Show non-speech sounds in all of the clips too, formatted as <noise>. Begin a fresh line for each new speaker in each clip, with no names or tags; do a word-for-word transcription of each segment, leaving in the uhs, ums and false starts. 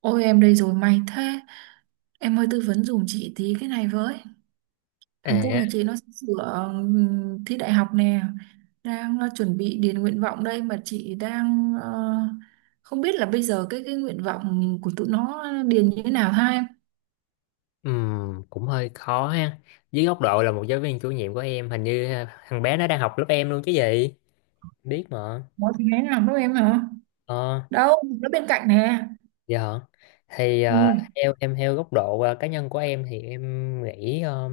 Ôi, em đây rồi, may thế. Em ơi, tư vấn giùm chị tí cái này với. Thằng cu
À,
nhà chị nó sửa ừm, thi đại học nè. Đang ờ, chuẩn bị điền nguyện vọng đây. Mà chị đang ờ, không biết là bây giờ cái cái nguyện vọng của tụi nó điền như thế nào ha em?
ừm, cũng hơi khó ha. Dưới góc độ là một giáo viên chủ nhiệm của em, hình như ha, thằng bé nó đang học lớp em luôn chứ gì? Biết mà.
Nó thì thế nào đâu em hả?
Ờ,
Đâu, nó bên cạnh nè.
dạ. Thì ờ,
Ừ,
theo em, theo góc độ ờ, cá nhân của em thì em nghĩ ờ,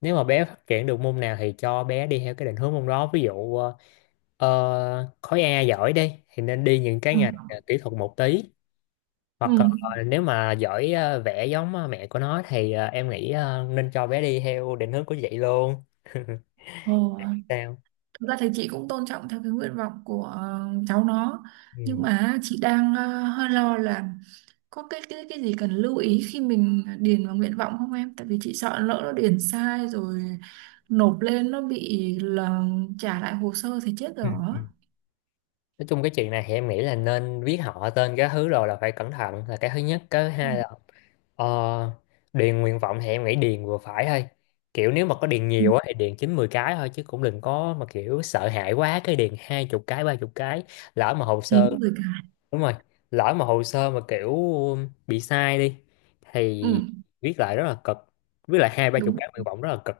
nếu mà bé phát triển được môn nào thì cho bé đi theo cái định hướng môn đó. Ví dụ ờ, ờ, khối A giỏi đi thì nên đi những cái
ừ,
ngành ờ, kỹ thuật một tí. Hoặc ờ,
ừ.
nếu mà giỏi ờ, vẽ giống ờ, mẹ của nó thì ờ, em nghĩ ờ, nên cho bé đi theo định hướng của chị luôn.
Ồ.
Sao
Thực ra thì chị cũng tôn trọng theo cái nguyện vọng của ờ, cháu nó.
ừ.
Nhưng mà chị đang ờ, hơi lo là có cái cái cái gì cần lưu ý khi mình điền vào nguyện vọng không em? Tại vì chị sợ lỡ nó điền sai rồi nộp lên nó bị là trả lại hồ sơ thì chết
Ừ.
rồi. á.
Ừ. Nói chung cái chuyện này thì em nghĩ là nên viết họ tên cái thứ, rồi là phải cẩn thận. Là cái thứ nhất, cái thứ
Ừ.
hai là ờ, điền nguyện vọng thì em nghĩ điền vừa phải thôi. Kiểu nếu mà có điền
Ừ.
nhiều á thì điền chín mười cái thôi, chứ cũng đừng có mà kiểu sợ hãi quá cái điền hai chục cái, ba chục cái. Lỡ mà hồ sơ,
Kiếm người cài.
đúng rồi, lỡ mà hồ sơ mà kiểu bị sai đi
Ừ,
thì viết lại rất là cực. Viết lại hai ba chục
đúng.
cái nguyện vọng rất là cực,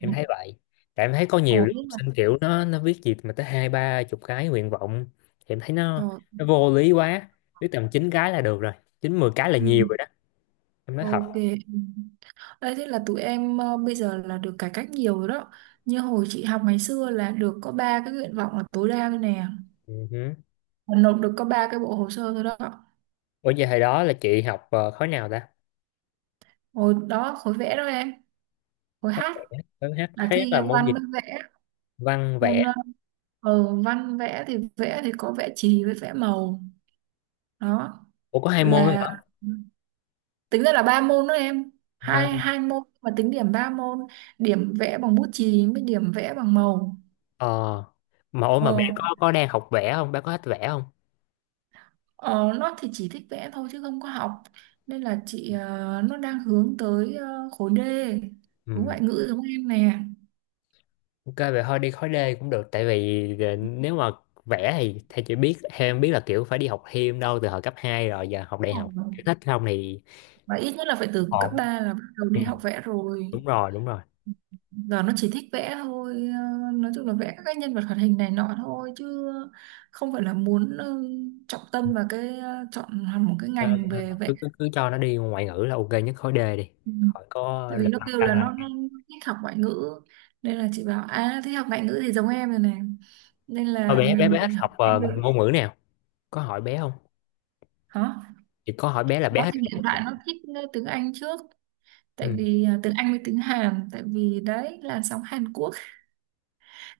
Ừ.
thấy vậy. Tại em thấy có nhiều
Ồ,
đứa
biết
học
là
sinh kiểu nó nó viết gì mà tới hai ba chục cái nguyện vọng thì em thấy nó
rồi.
nó vô lý quá. Biết tầm chín cái là được rồi, chín mười cái là
Ừ,
nhiều rồi đó, em nói thật.
ok. Đấy, thế là tụi em ờ, bây giờ là được cải cách nhiều rồi đó. Như hồi chị học ngày xưa là được có ba cái nguyện vọng là tối đa thôi nè.
Ừ hứ.
Và nộp được có ba cái bộ hồ sơ thôi đó.
Ủa giờ hồi đó là chị học ờ, khối nào ta?
Hồi đó khối vẽ đó em. Khối
khối
hát
khối hát,
là
hát
thi
là môn
văn
gì?
với vẽ.
Văn vẽ?
Môn ờ, ừ, văn vẽ, thì vẽ thì có vẽ chì với vẽ màu đó.
Ủa có hai môn nữa
Là
hả?
tính ra là ba môn đó em,
Văn,
hai hai môn mà tính điểm ba môn, điểm vẽ bằng bút chì với điểm vẽ bằng màu.
ờ. Mà ủa,
ờ,
mà bé có có đang học vẽ không, bé có thích vẽ không?
ờ, nó thì chỉ thích vẽ thôi chứ không có học, nên là chị ờ, nó đang hướng tới ờ, khối D, khối
Ừ.
ngoại ngữ giống em nè.
Ok vậy thôi đi khối D cũng được, tại vì ờ, nếu mà vẽ thì theo chị biết, theo em biết là kiểu phải đi học thêm đâu từ hồi cấp hai rồi, giờ học đại
Ờ,
học kiểu thích không thì
và ít nhất là phải từ cấp
ổn.
ba là bắt đầu
Ừ,
đi học vẽ rồi.
đúng rồi đúng rồi
Giờ nó chỉ thích vẽ thôi, ờ, nói chung là vẽ các cái nhân vật hoạt hình này nọ thôi chứ không phải là muốn ờ, trọng tâm vào cái ờ, chọn hẳn một cái
Ờ,
ngành về vẽ.
cứ, cứ cứ cho nó đi ngoại ngữ là ok nhất, khối D đi.
Ừ.
Hỏi có
Tại vì
đặt
nó
đặt-
kêu là nó,
đặt-
nó thích học ngoại ngữ, nên là chị bảo à, thích học ngoại ngữ thì giống em rồi này, nên
có
là
bé bé bé thích học
em
ờ,
được.
ngôn ngữ nào, có hỏi bé không
Hả?
chị, có hỏi bé là bé
Nó thì
thích
hiện
học ngôn
tại nó
ngữ.
thích ờ, tiếng Anh trước, tại
Ừ.
vì à, tiếng Anh với tiếng Hàn, tại vì đấy làn sóng Hàn Quốc,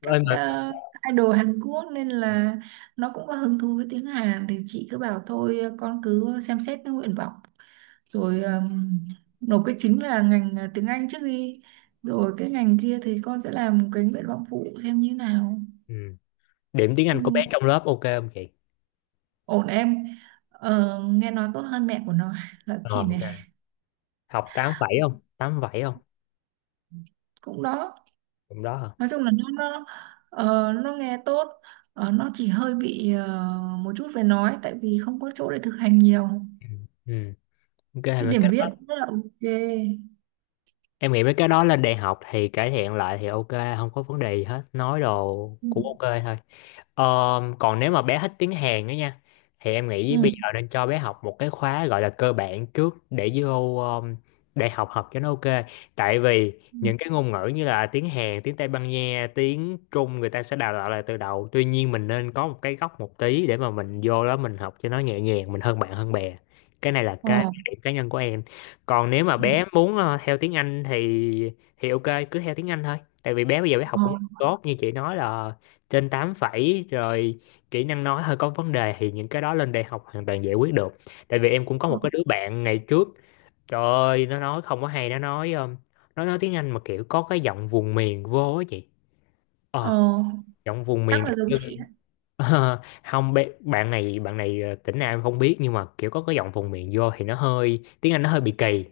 Ơi
các
mà
ờ, idol Hàn Quốc, nên là nó cũng có hứng thú với tiếng Hàn. Thì chị cứ bảo thôi ờ, con cứ xem xét cái nguyện vọng rồi ờm, nộp cái chính là ngành ờ, tiếng Anh trước đi, rồi cái ngành kia thì con sẽ làm cái nguyện vọng phụ xem như nào.
ừ. Điểm tiếng
Ừ,
Anh của bé trong lớp ok không chị?
ổn em. Ờ, nghe nói tốt hơn mẹ của nó <laughs> là
Ờ
chị
ok,
này.
học tám phẩy không, tám phẩy không,
Cũng đó.
cũng đó hả?
Nói chung là nó nó ờ, nó nghe tốt. Ờ, nó chỉ hơi bị ờ, một chút về nói tại vì không có chỗ để thực hành nhiều.
Ừ ok,
Chữ
mà
điểm viết rất là ok.
em nghĩ mấy cái đó lên đại học thì cải thiện lại thì ok, không có vấn đề gì hết. Nói đồ
Ừ,
cũng ok thôi. Ờ, còn nếu mà bé thích tiếng Hàn nữa nha thì em nghĩ bây
ừ,
giờ nên cho bé học một cái khóa gọi là cơ bản trước để vô um, đại học học cho nó ok. Tại vì
ừ.
những cái ngôn ngữ như là tiếng Hàn, tiếng Tây Ban Nha, tiếng Trung người ta sẽ đào tạo lại từ đầu, tuy nhiên mình nên có một cái gốc một tí để mà mình vô đó mình học cho nó nhẹ nhàng, mình hơn bạn hơn bè. Cái này là cái
Ờ.
điểm cá nhân của em. Còn nếu mà
Ừ.
bé muốn ờ, theo tiếng Anh thì thì ok, cứ theo tiếng Anh thôi. Tại vì bé bây giờ bé học cũng
Ờ,
tốt, như chị nói là trên tám phẩy rồi, kỹ năng nói hơi có vấn đề thì những cái đó lên đại học hoàn toàn giải quyết được. Tại vì em cũng có một
ờ,
cái đứa bạn ngày trước, trời ơi nó nói không có hay, nó nói um, nó nói tiếng Anh mà kiểu có cái giọng vùng miền vô á chị. Ờ,
ờ.
giọng vùng miền.
Chắc là giống chị ạ.
<laughs> Ờ, không, bé- bạn này, bạn này ờ, tỉnh nào em không biết nhưng mà kiểu có cái giọng vùng miền vô thì nó hơi tiếng Anh, nó hơi bị kỳ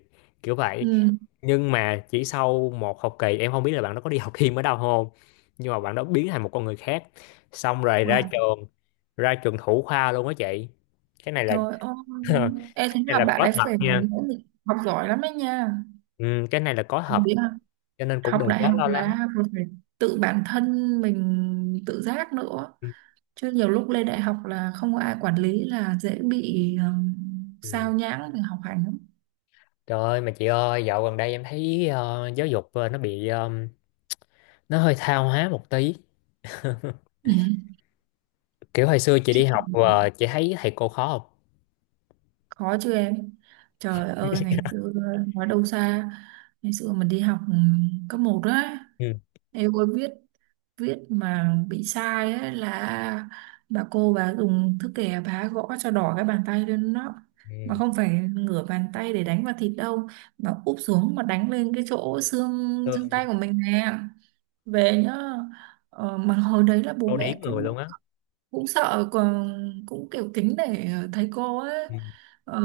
kiểu vậy.
Ừ.
Nhưng mà chỉ sau một học kỳ, em không biết là bạn đó có đi học thêm ở đâu không, nhưng mà bạn đó biến thành một con người khác. Xong rồi ra
Wow.
trường, ra trường thủ khoa luôn á chị. Cái này là,
Trời ơi.
<laughs>
Em
cái
thấy
này
là
là
bạn
có
ấy
thật
phải
nha.
nỗ lực học giỏi lắm đấy nha.
Ừ, cái này là có
Em
thật,
nghĩ là
cho nên cũng
học
đừng
đại
quá
học
lo lắng.
là còn phải tự bản thân mình tự giác nữa,
Ừ.
chứ nhiều lúc lên đại học là không có ai quản lý là dễ bị ừm,
Ừ.
sao nhãng về học hành lắm.
Trời ơi, mà chị ơi dạo gần đây em thấy ờ, giáo dục ờ, nó bị ờ, nó hơi tha hóa một tí. <laughs>
Ừ.
Kiểu hồi xưa chị đi
Chị.
học và chị thấy thầy cô khó không?
Khó chứ em. Trời ơi, ngày xưa, nói đâu xa, ngày xưa mình đi học ừ, cấp một á,
Ừ.
em ơi, viết viết mà bị sai á là bà cô bà dùng thước kẻ, bà gõ cho đỏ cái bàn tay lên đó. Mà
Ừ.
không phải ngửa bàn tay để đánh vào thịt đâu, mà úp xuống mà đánh lên cái chỗ xương xương tay
Tương
của mình nè. Về nhá. Ờ, mà hồi đấy là bố
câu
mẹ
điển người
cũng
luôn á.
cũng sợ còn, cũng kiểu kính để ờ, thấy cô ấy,
Ừ,
ờ,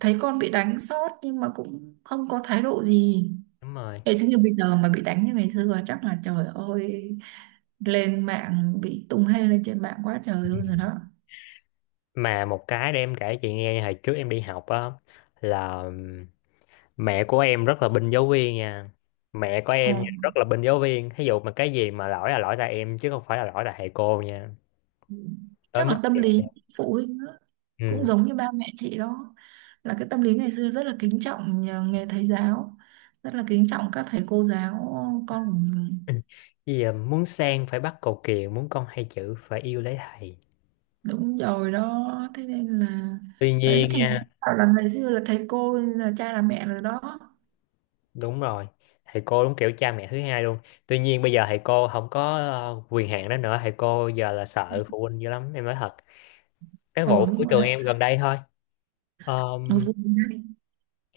thấy con bị đánh sót nhưng mà cũng không có thái độ gì.
đúng rồi.
Thế chứ như bây giờ mà bị đánh như ngày xưa chắc là trời ơi, lên mạng bị tung hê lên trên mạng quá trời luôn rồi đó.
Mà một cái để em kể chị nghe, hồi trước em đi học á là ừm, mẹ của em rất là binh giáo viên nha. Mẹ của em nha,
ờ,
rất là binh giáo viên, thí dụ mà cái gì mà lỗi là lỗi tại em chứ không phải là lỗi tại thầy cô nha, tới
Chắc
mức
là tâm
vậy.
lý phụ huynh đó. Cũng
Ừ.
giống như ba mẹ chị đó, là cái tâm lý ngày xưa rất là kính trọng nhà- nghề thầy giáo, rất là kính trọng các thầy cô giáo con.
<laughs> Bây giờ muốn sang phải bắt cầu kiều, muốn con hay chữ phải yêu lấy thầy.
Đúng rồi đó. Thế nên là
Tuy
đấy
nhiên
thì
nha,
bảo là ngày xưa là thầy cô là cha là mẹ rồi đó.
đúng rồi, thầy cô đúng kiểu cha mẹ thứ hai luôn. Tuy nhiên bây giờ thầy cô không có ờ, quyền hạn đó nữa, thầy cô giờ là sợ phụ huynh dữ lắm, em nói thật. Cái vụ
Ừ,
của
đúng rồi
trường
đó.
em gần đây thôi.
Ở vùng này.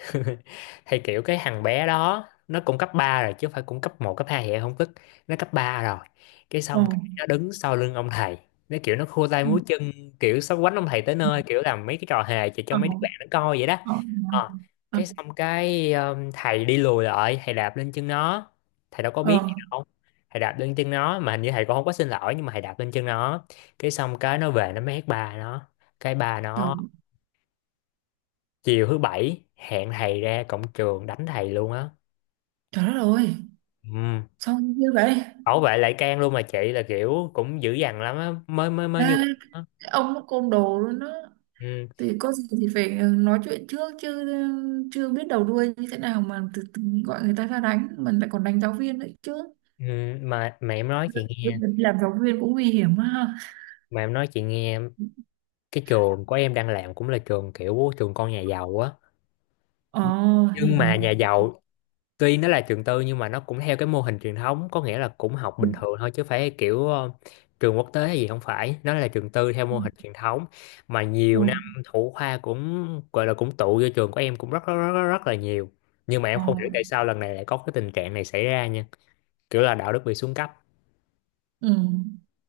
<laughs> Thì kiểu cái thằng bé đó nó cũng cấp ba rồi chứ không phải cũng cấp một cấp hai vậy không, tức nó cấp ba rồi. Cái
Ờ.
xong cái nó đứng sau lưng ông thầy, nó kiểu nó khua tay
Ừ.
múa chân, kiểu sắp quánh ông thầy tới
Ừ.
nơi, kiểu làm mấy cái trò hề chỉ cho
ờ
mấy đứa bạn nó coi vậy đó.
ờ
Ờ,
ờ
cái xong cái um, thầy đi lùi lại, thầy đạp lên chân nó, thầy đâu có biết gì
Ờ.
đâu. Thầy đạp lên chân nó mà hình như thầy cũng không có xin lỗi, nhưng mà thầy đạp lên chân nó. Cái xong cái nó về nó mét bà nó, cái bà
Trời.
nó chiều thứ bảy hẹn thầy ra cổng trường đánh thầy luôn á.
Trời đất ơi!
Ừ.
Sao như vậy?
Bảo vệ lại can luôn mà chị, là kiểu cũng dữ dằn lắm á mới mới mới như
À,
vậy á.
cái ông nó côn đồ luôn đó.
Ừ.
Thì có gì thì phải nói chuyện trước chứ, chưa biết đầu đuôi như thế nào mà từ, từ gọi người ta ra đánh, mình lại còn đánh giáo viên nữa chứ.
Ừ. mà mà Em nói chị nghe,
Làm giáo viên cũng nguy hiểm ha.
mà em nói chị nghe, cái trường của em đang làm cũng là trường kiểu trường con nhà giàu á,
Ờ. Hiểu.
nhưng mà nhà giàu, tuy nó là trường tư nhưng mà nó cũng theo cái mô hình truyền thống, có nghĩa là cũng học
Ừ,
bình thường thôi chứ phải kiểu ờ, trường quốc tế hay gì, không phải, nó là trường tư theo
ừ.
mô hình truyền thống. Mà
Ừ.
nhiều năm thủ khoa cũng gọi là cũng tụ vô trường của em cũng rất rất rất, rất rất là nhiều. Nhưng mà em
Ờ.
không hiểu tại sao lần này lại có cái tình trạng này xảy ra nha, kiểu là đạo đức bị xuống cấp.
Ừ.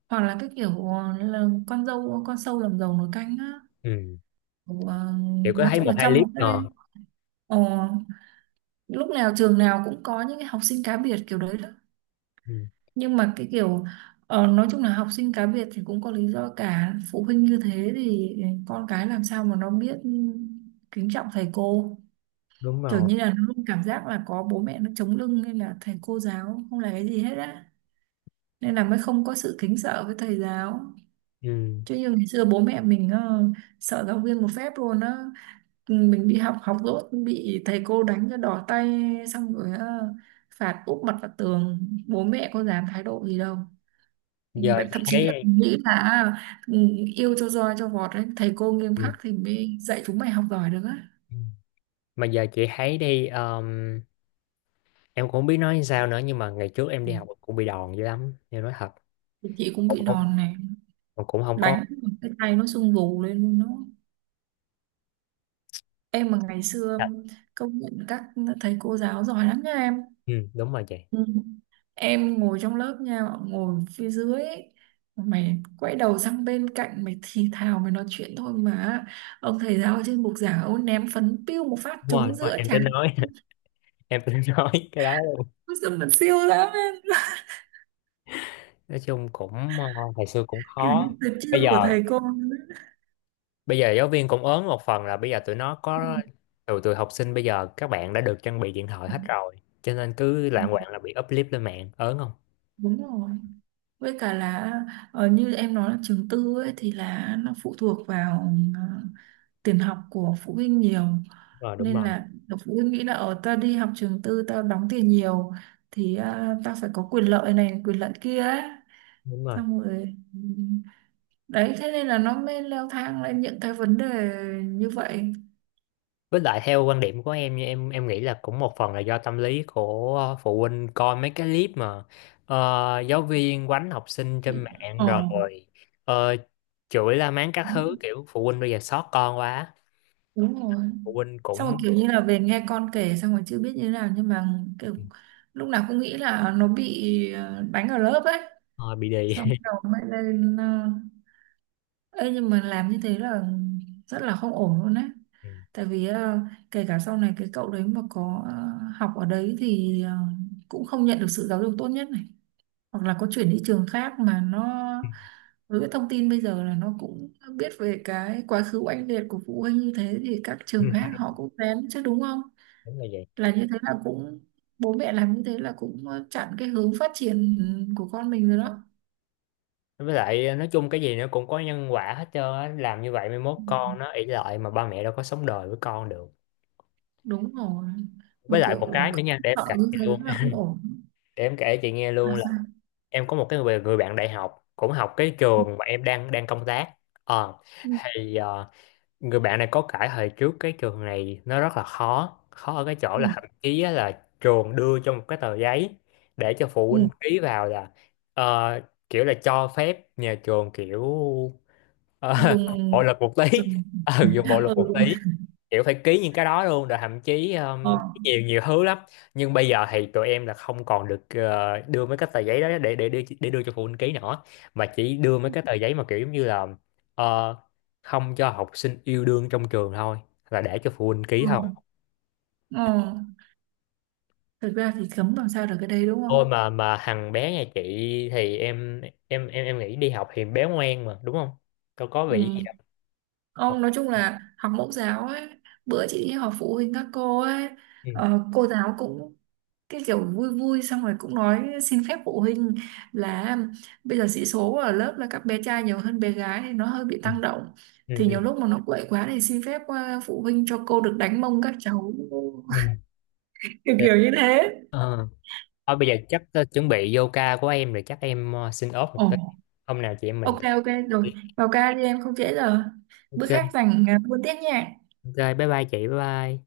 Hoặc là cái kiểu ờ, là con dâu con sâu làm dầu nồi canh á.
Ừ.
Kiểu, ờ,
Kiểu có
nói
thấy
chung
một
là
hai
trong
clip
một cái
ngờ.
ờ, lúc nào trường nào cũng có những cái học sinh cá biệt kiểu đấy đó.
Ừ.
Nhưng mà cái kiểu ờ, nói chung là học sinh cá biệt thì cũng có lý do, cả phụ huynh như thế thì con cái làm sao mà nó biết kính trọng thầy cô.
Đúng
Kiểu
rồi.
như là nó luôn cảm giác là có bố mẹ nó chống lưng nên là thầy cô giáo không là cái gì hết á, nên là mới không có sự kính sợ với thầy giáo.
Ừ.
Chứ như ngày xưa bố mẹ mình ờ, sợ giáo viên một phép luôn á. Ừ, mình đi học học dốt bị thầy cô đánh cho đỏ tay, xong rồi ờ, phạt úp mặt vào tường, bố mẹ có dám thái độ gì đâu.
Giờ
Lại
chị
thậm chí là
thấy,
nghĩ là à, ừ, yêu cho roi cho vọt đấy, thầy cô nghiêm
ừ,
khắc thì mới dạy chúng mày học giỏi được á.
mà giờ chị thấy đi um, em cũng không biết nói sao nữa, nhưng mà ngày trước em
Ừ,
đi học cũng bị đòn dữ lắm, em nói thật.
thì chị cũng
Cũng
bị
không,
đòn này,
mà cũng không có
đánh cái tay nó sưng vù lên luôn nó. Em mà ngày xưa
thật.
công nhận các thầy cô giáo giỏi lắm nha em.
Ừ, đúng rồi chị.
Ừ. Em ngồi trong lớp nha, ngồi phía dưới ấy, mày quay đầu sang bên cạnh mày thì thào mày nói chuyện thôi mà ông thầy giáo ở trên bục giảng ông ném phấn piu một phát
đúng rồi
trúng
đúng rồi
giữa
em
trán.
tính nói, <laughs> em tính nói cái đó luôn.
Ôi giời, mà siêu lắm em,
Nói chung cũng ờ, ngày xưa cũng
kiểu như
khó.
tuyệt chiêu
bây giờ
của thầy cô ấy.
bây giờ giáo viên cũng ớn, một phần là bây giờ tụi nó
Ừ,
có, tụi tụi học sinh bây giờ các bạn đã được trang bị điện thoại hết rồi, cho nên cứ lạng quạng là bị up clip lên mạng, ớn không.
đúng rồi. Với cả là ờ, như em nói là trường tư ấy thì là nó phụ thuộc vào ờ, tiền học của phụ huynh nhiều,
đúng rồi đúng
nên
rồi
là độc phụ huynh nghĩ là ở, tao đi học trường tư tao đóng tiền nhiều thì à, tao phải có quyền lợi này quyền lợi kia ấy.
đúng rồi
Xong rồi ừ, đấy thế nên là nó mới leo thang lên những cái vấn đề như vậy.
Với lại theo quan điểm của em, như em em nghĩ là cũng một phần là do tâm lý của ờ, phụ huynh coi mấy cái clip mà ờ, giáo viên quánh học sinh trên
Bị-
mạng
ờ
rồi ờ, chửi la mắng các thứ, kiểu phụ huynh bây giờ xót con quá,
Đúng rồi.
phụ huynh
Xong rồi
cũng
kiểu như là về nghe con kể xong rồi chưa biết như thế nào nhưng mà kiểu lúc nào cũng nghĩ là à, nó bị ờ, đánh ở lớp ấy,
ờ, bị đì.
xong đầu mới lên ờ, Ê, nhưng mà làm như thế là rất là không ổn luôn á. Tại
<laughs>
vì ờ, kể cả sau này cái cậu đấy mà có ờ, học ở đấy thì ờ, cũng không nhận được sự giáo dục tốt nhất này, hoặc là có chuyển đi trường khác mà nó với cái thông tin bây giờ là nó cũng biết về cái quá khứ oanh liệt của phụ huynh như thế thì các
Ừ.
trường
Ừ,
khác họ cũng kén chứ, đúng không?
đúng là vậy.
Là như thế là cũng, bố mẹ làm như thế là cũng ờ, chặn cái hướng phát triển của con mình rồi đó.
Với lại ờ, nói chung cái gì nó cũng có nhân quả hết trơn á, làm như vậy mai mốt
Ừ,
con nó ỷ lại, mà ba mẹ đâu có sống đời với con được.
đúng rồi. Mà
Với lại
kiểu
một
ờ,
cái nữa nha, để em
sợ
kể
như
cho
thế
luôn.
là không ổn.
<laughs> Để em kể chị nghe
À,
luôn.
sao?
Em có một cái người, người bạn đại học cũng học cái trường mà em đang đang công tác. Ờ,
Ừ.
thì ờ, người bạn này có kể hồi trước cái trường này nó rất là khó, khó ở cái chỗ
Ừ.
là thậm chí á là trường đưa cho một cái tờ giấy để cho phụ
Ừ.
huynh ký vào là ờ, kiểu là cho phép nhà trường kiểu, Ờ, <laughs> bộ
dùng
luật một tí,
dùng
ừ, dùng bộ
<laughs>
luật
Ừ,
một
đúng.
tí. Kiểu phải ký những cái đó luôn, rồi thậm chí
Ờ,
um, nhiều nhiều thứ lắm. Nhưng bây giờ thì tụi em là không còn được ờ, đưa mấy cái tờ giấy đó để để đưa để đưa cho phụ huynh ký nữa, mà chỉ đưa mấy cái tờ giấy mà kiểu giống như là ờ, không cho học sinh yêu đương trong trường thôi, là để cho phụ huynh ký
ừ,
thôi.
ừ, ừ. Thực ra thì cấm làm sao được cái đấy đúng
Thôi
không?
mà mà thằng bé nhà chị thì em em em em nghĩ đi học thì bé ngoan mà đúng không, đâu có bị gì đâu.
Ừ.
Học.
Ông nói chung là học mẫu giáo ấy, bữa chị đi họp phụ huynh các cô ấy,
Ừ.
ờ, cô giáo cũng cái kiểu vui vui xong rồi cũng nói xin phép phụ huynh là bây giờ sĩ số ở lớp là các bé trai nhiều hơn bé gái thì nó hơi bị
Ừ.
tăng động, thì nhiều
Ừ.
lúc mà nó quậy quá thì xin phép ờ, phụ huynh cho cô được đánh mông các cháu.
Ừ.
<laughs> kiểu
Ừ.
kiểu như thế.
Ờ. Thôi bây giờ chắc ờ, chuẩn bị vô ca của em rồi, chắc em ờ, xin off một
Ồ.
tí. Hôm nào chị em mình.
Ok, ok rồi, vào ca đi em không trễ giờ. Bữa
Ok,
khác rảnh à, buôn tiếp nha.
ok, bye bye chị, bye bye.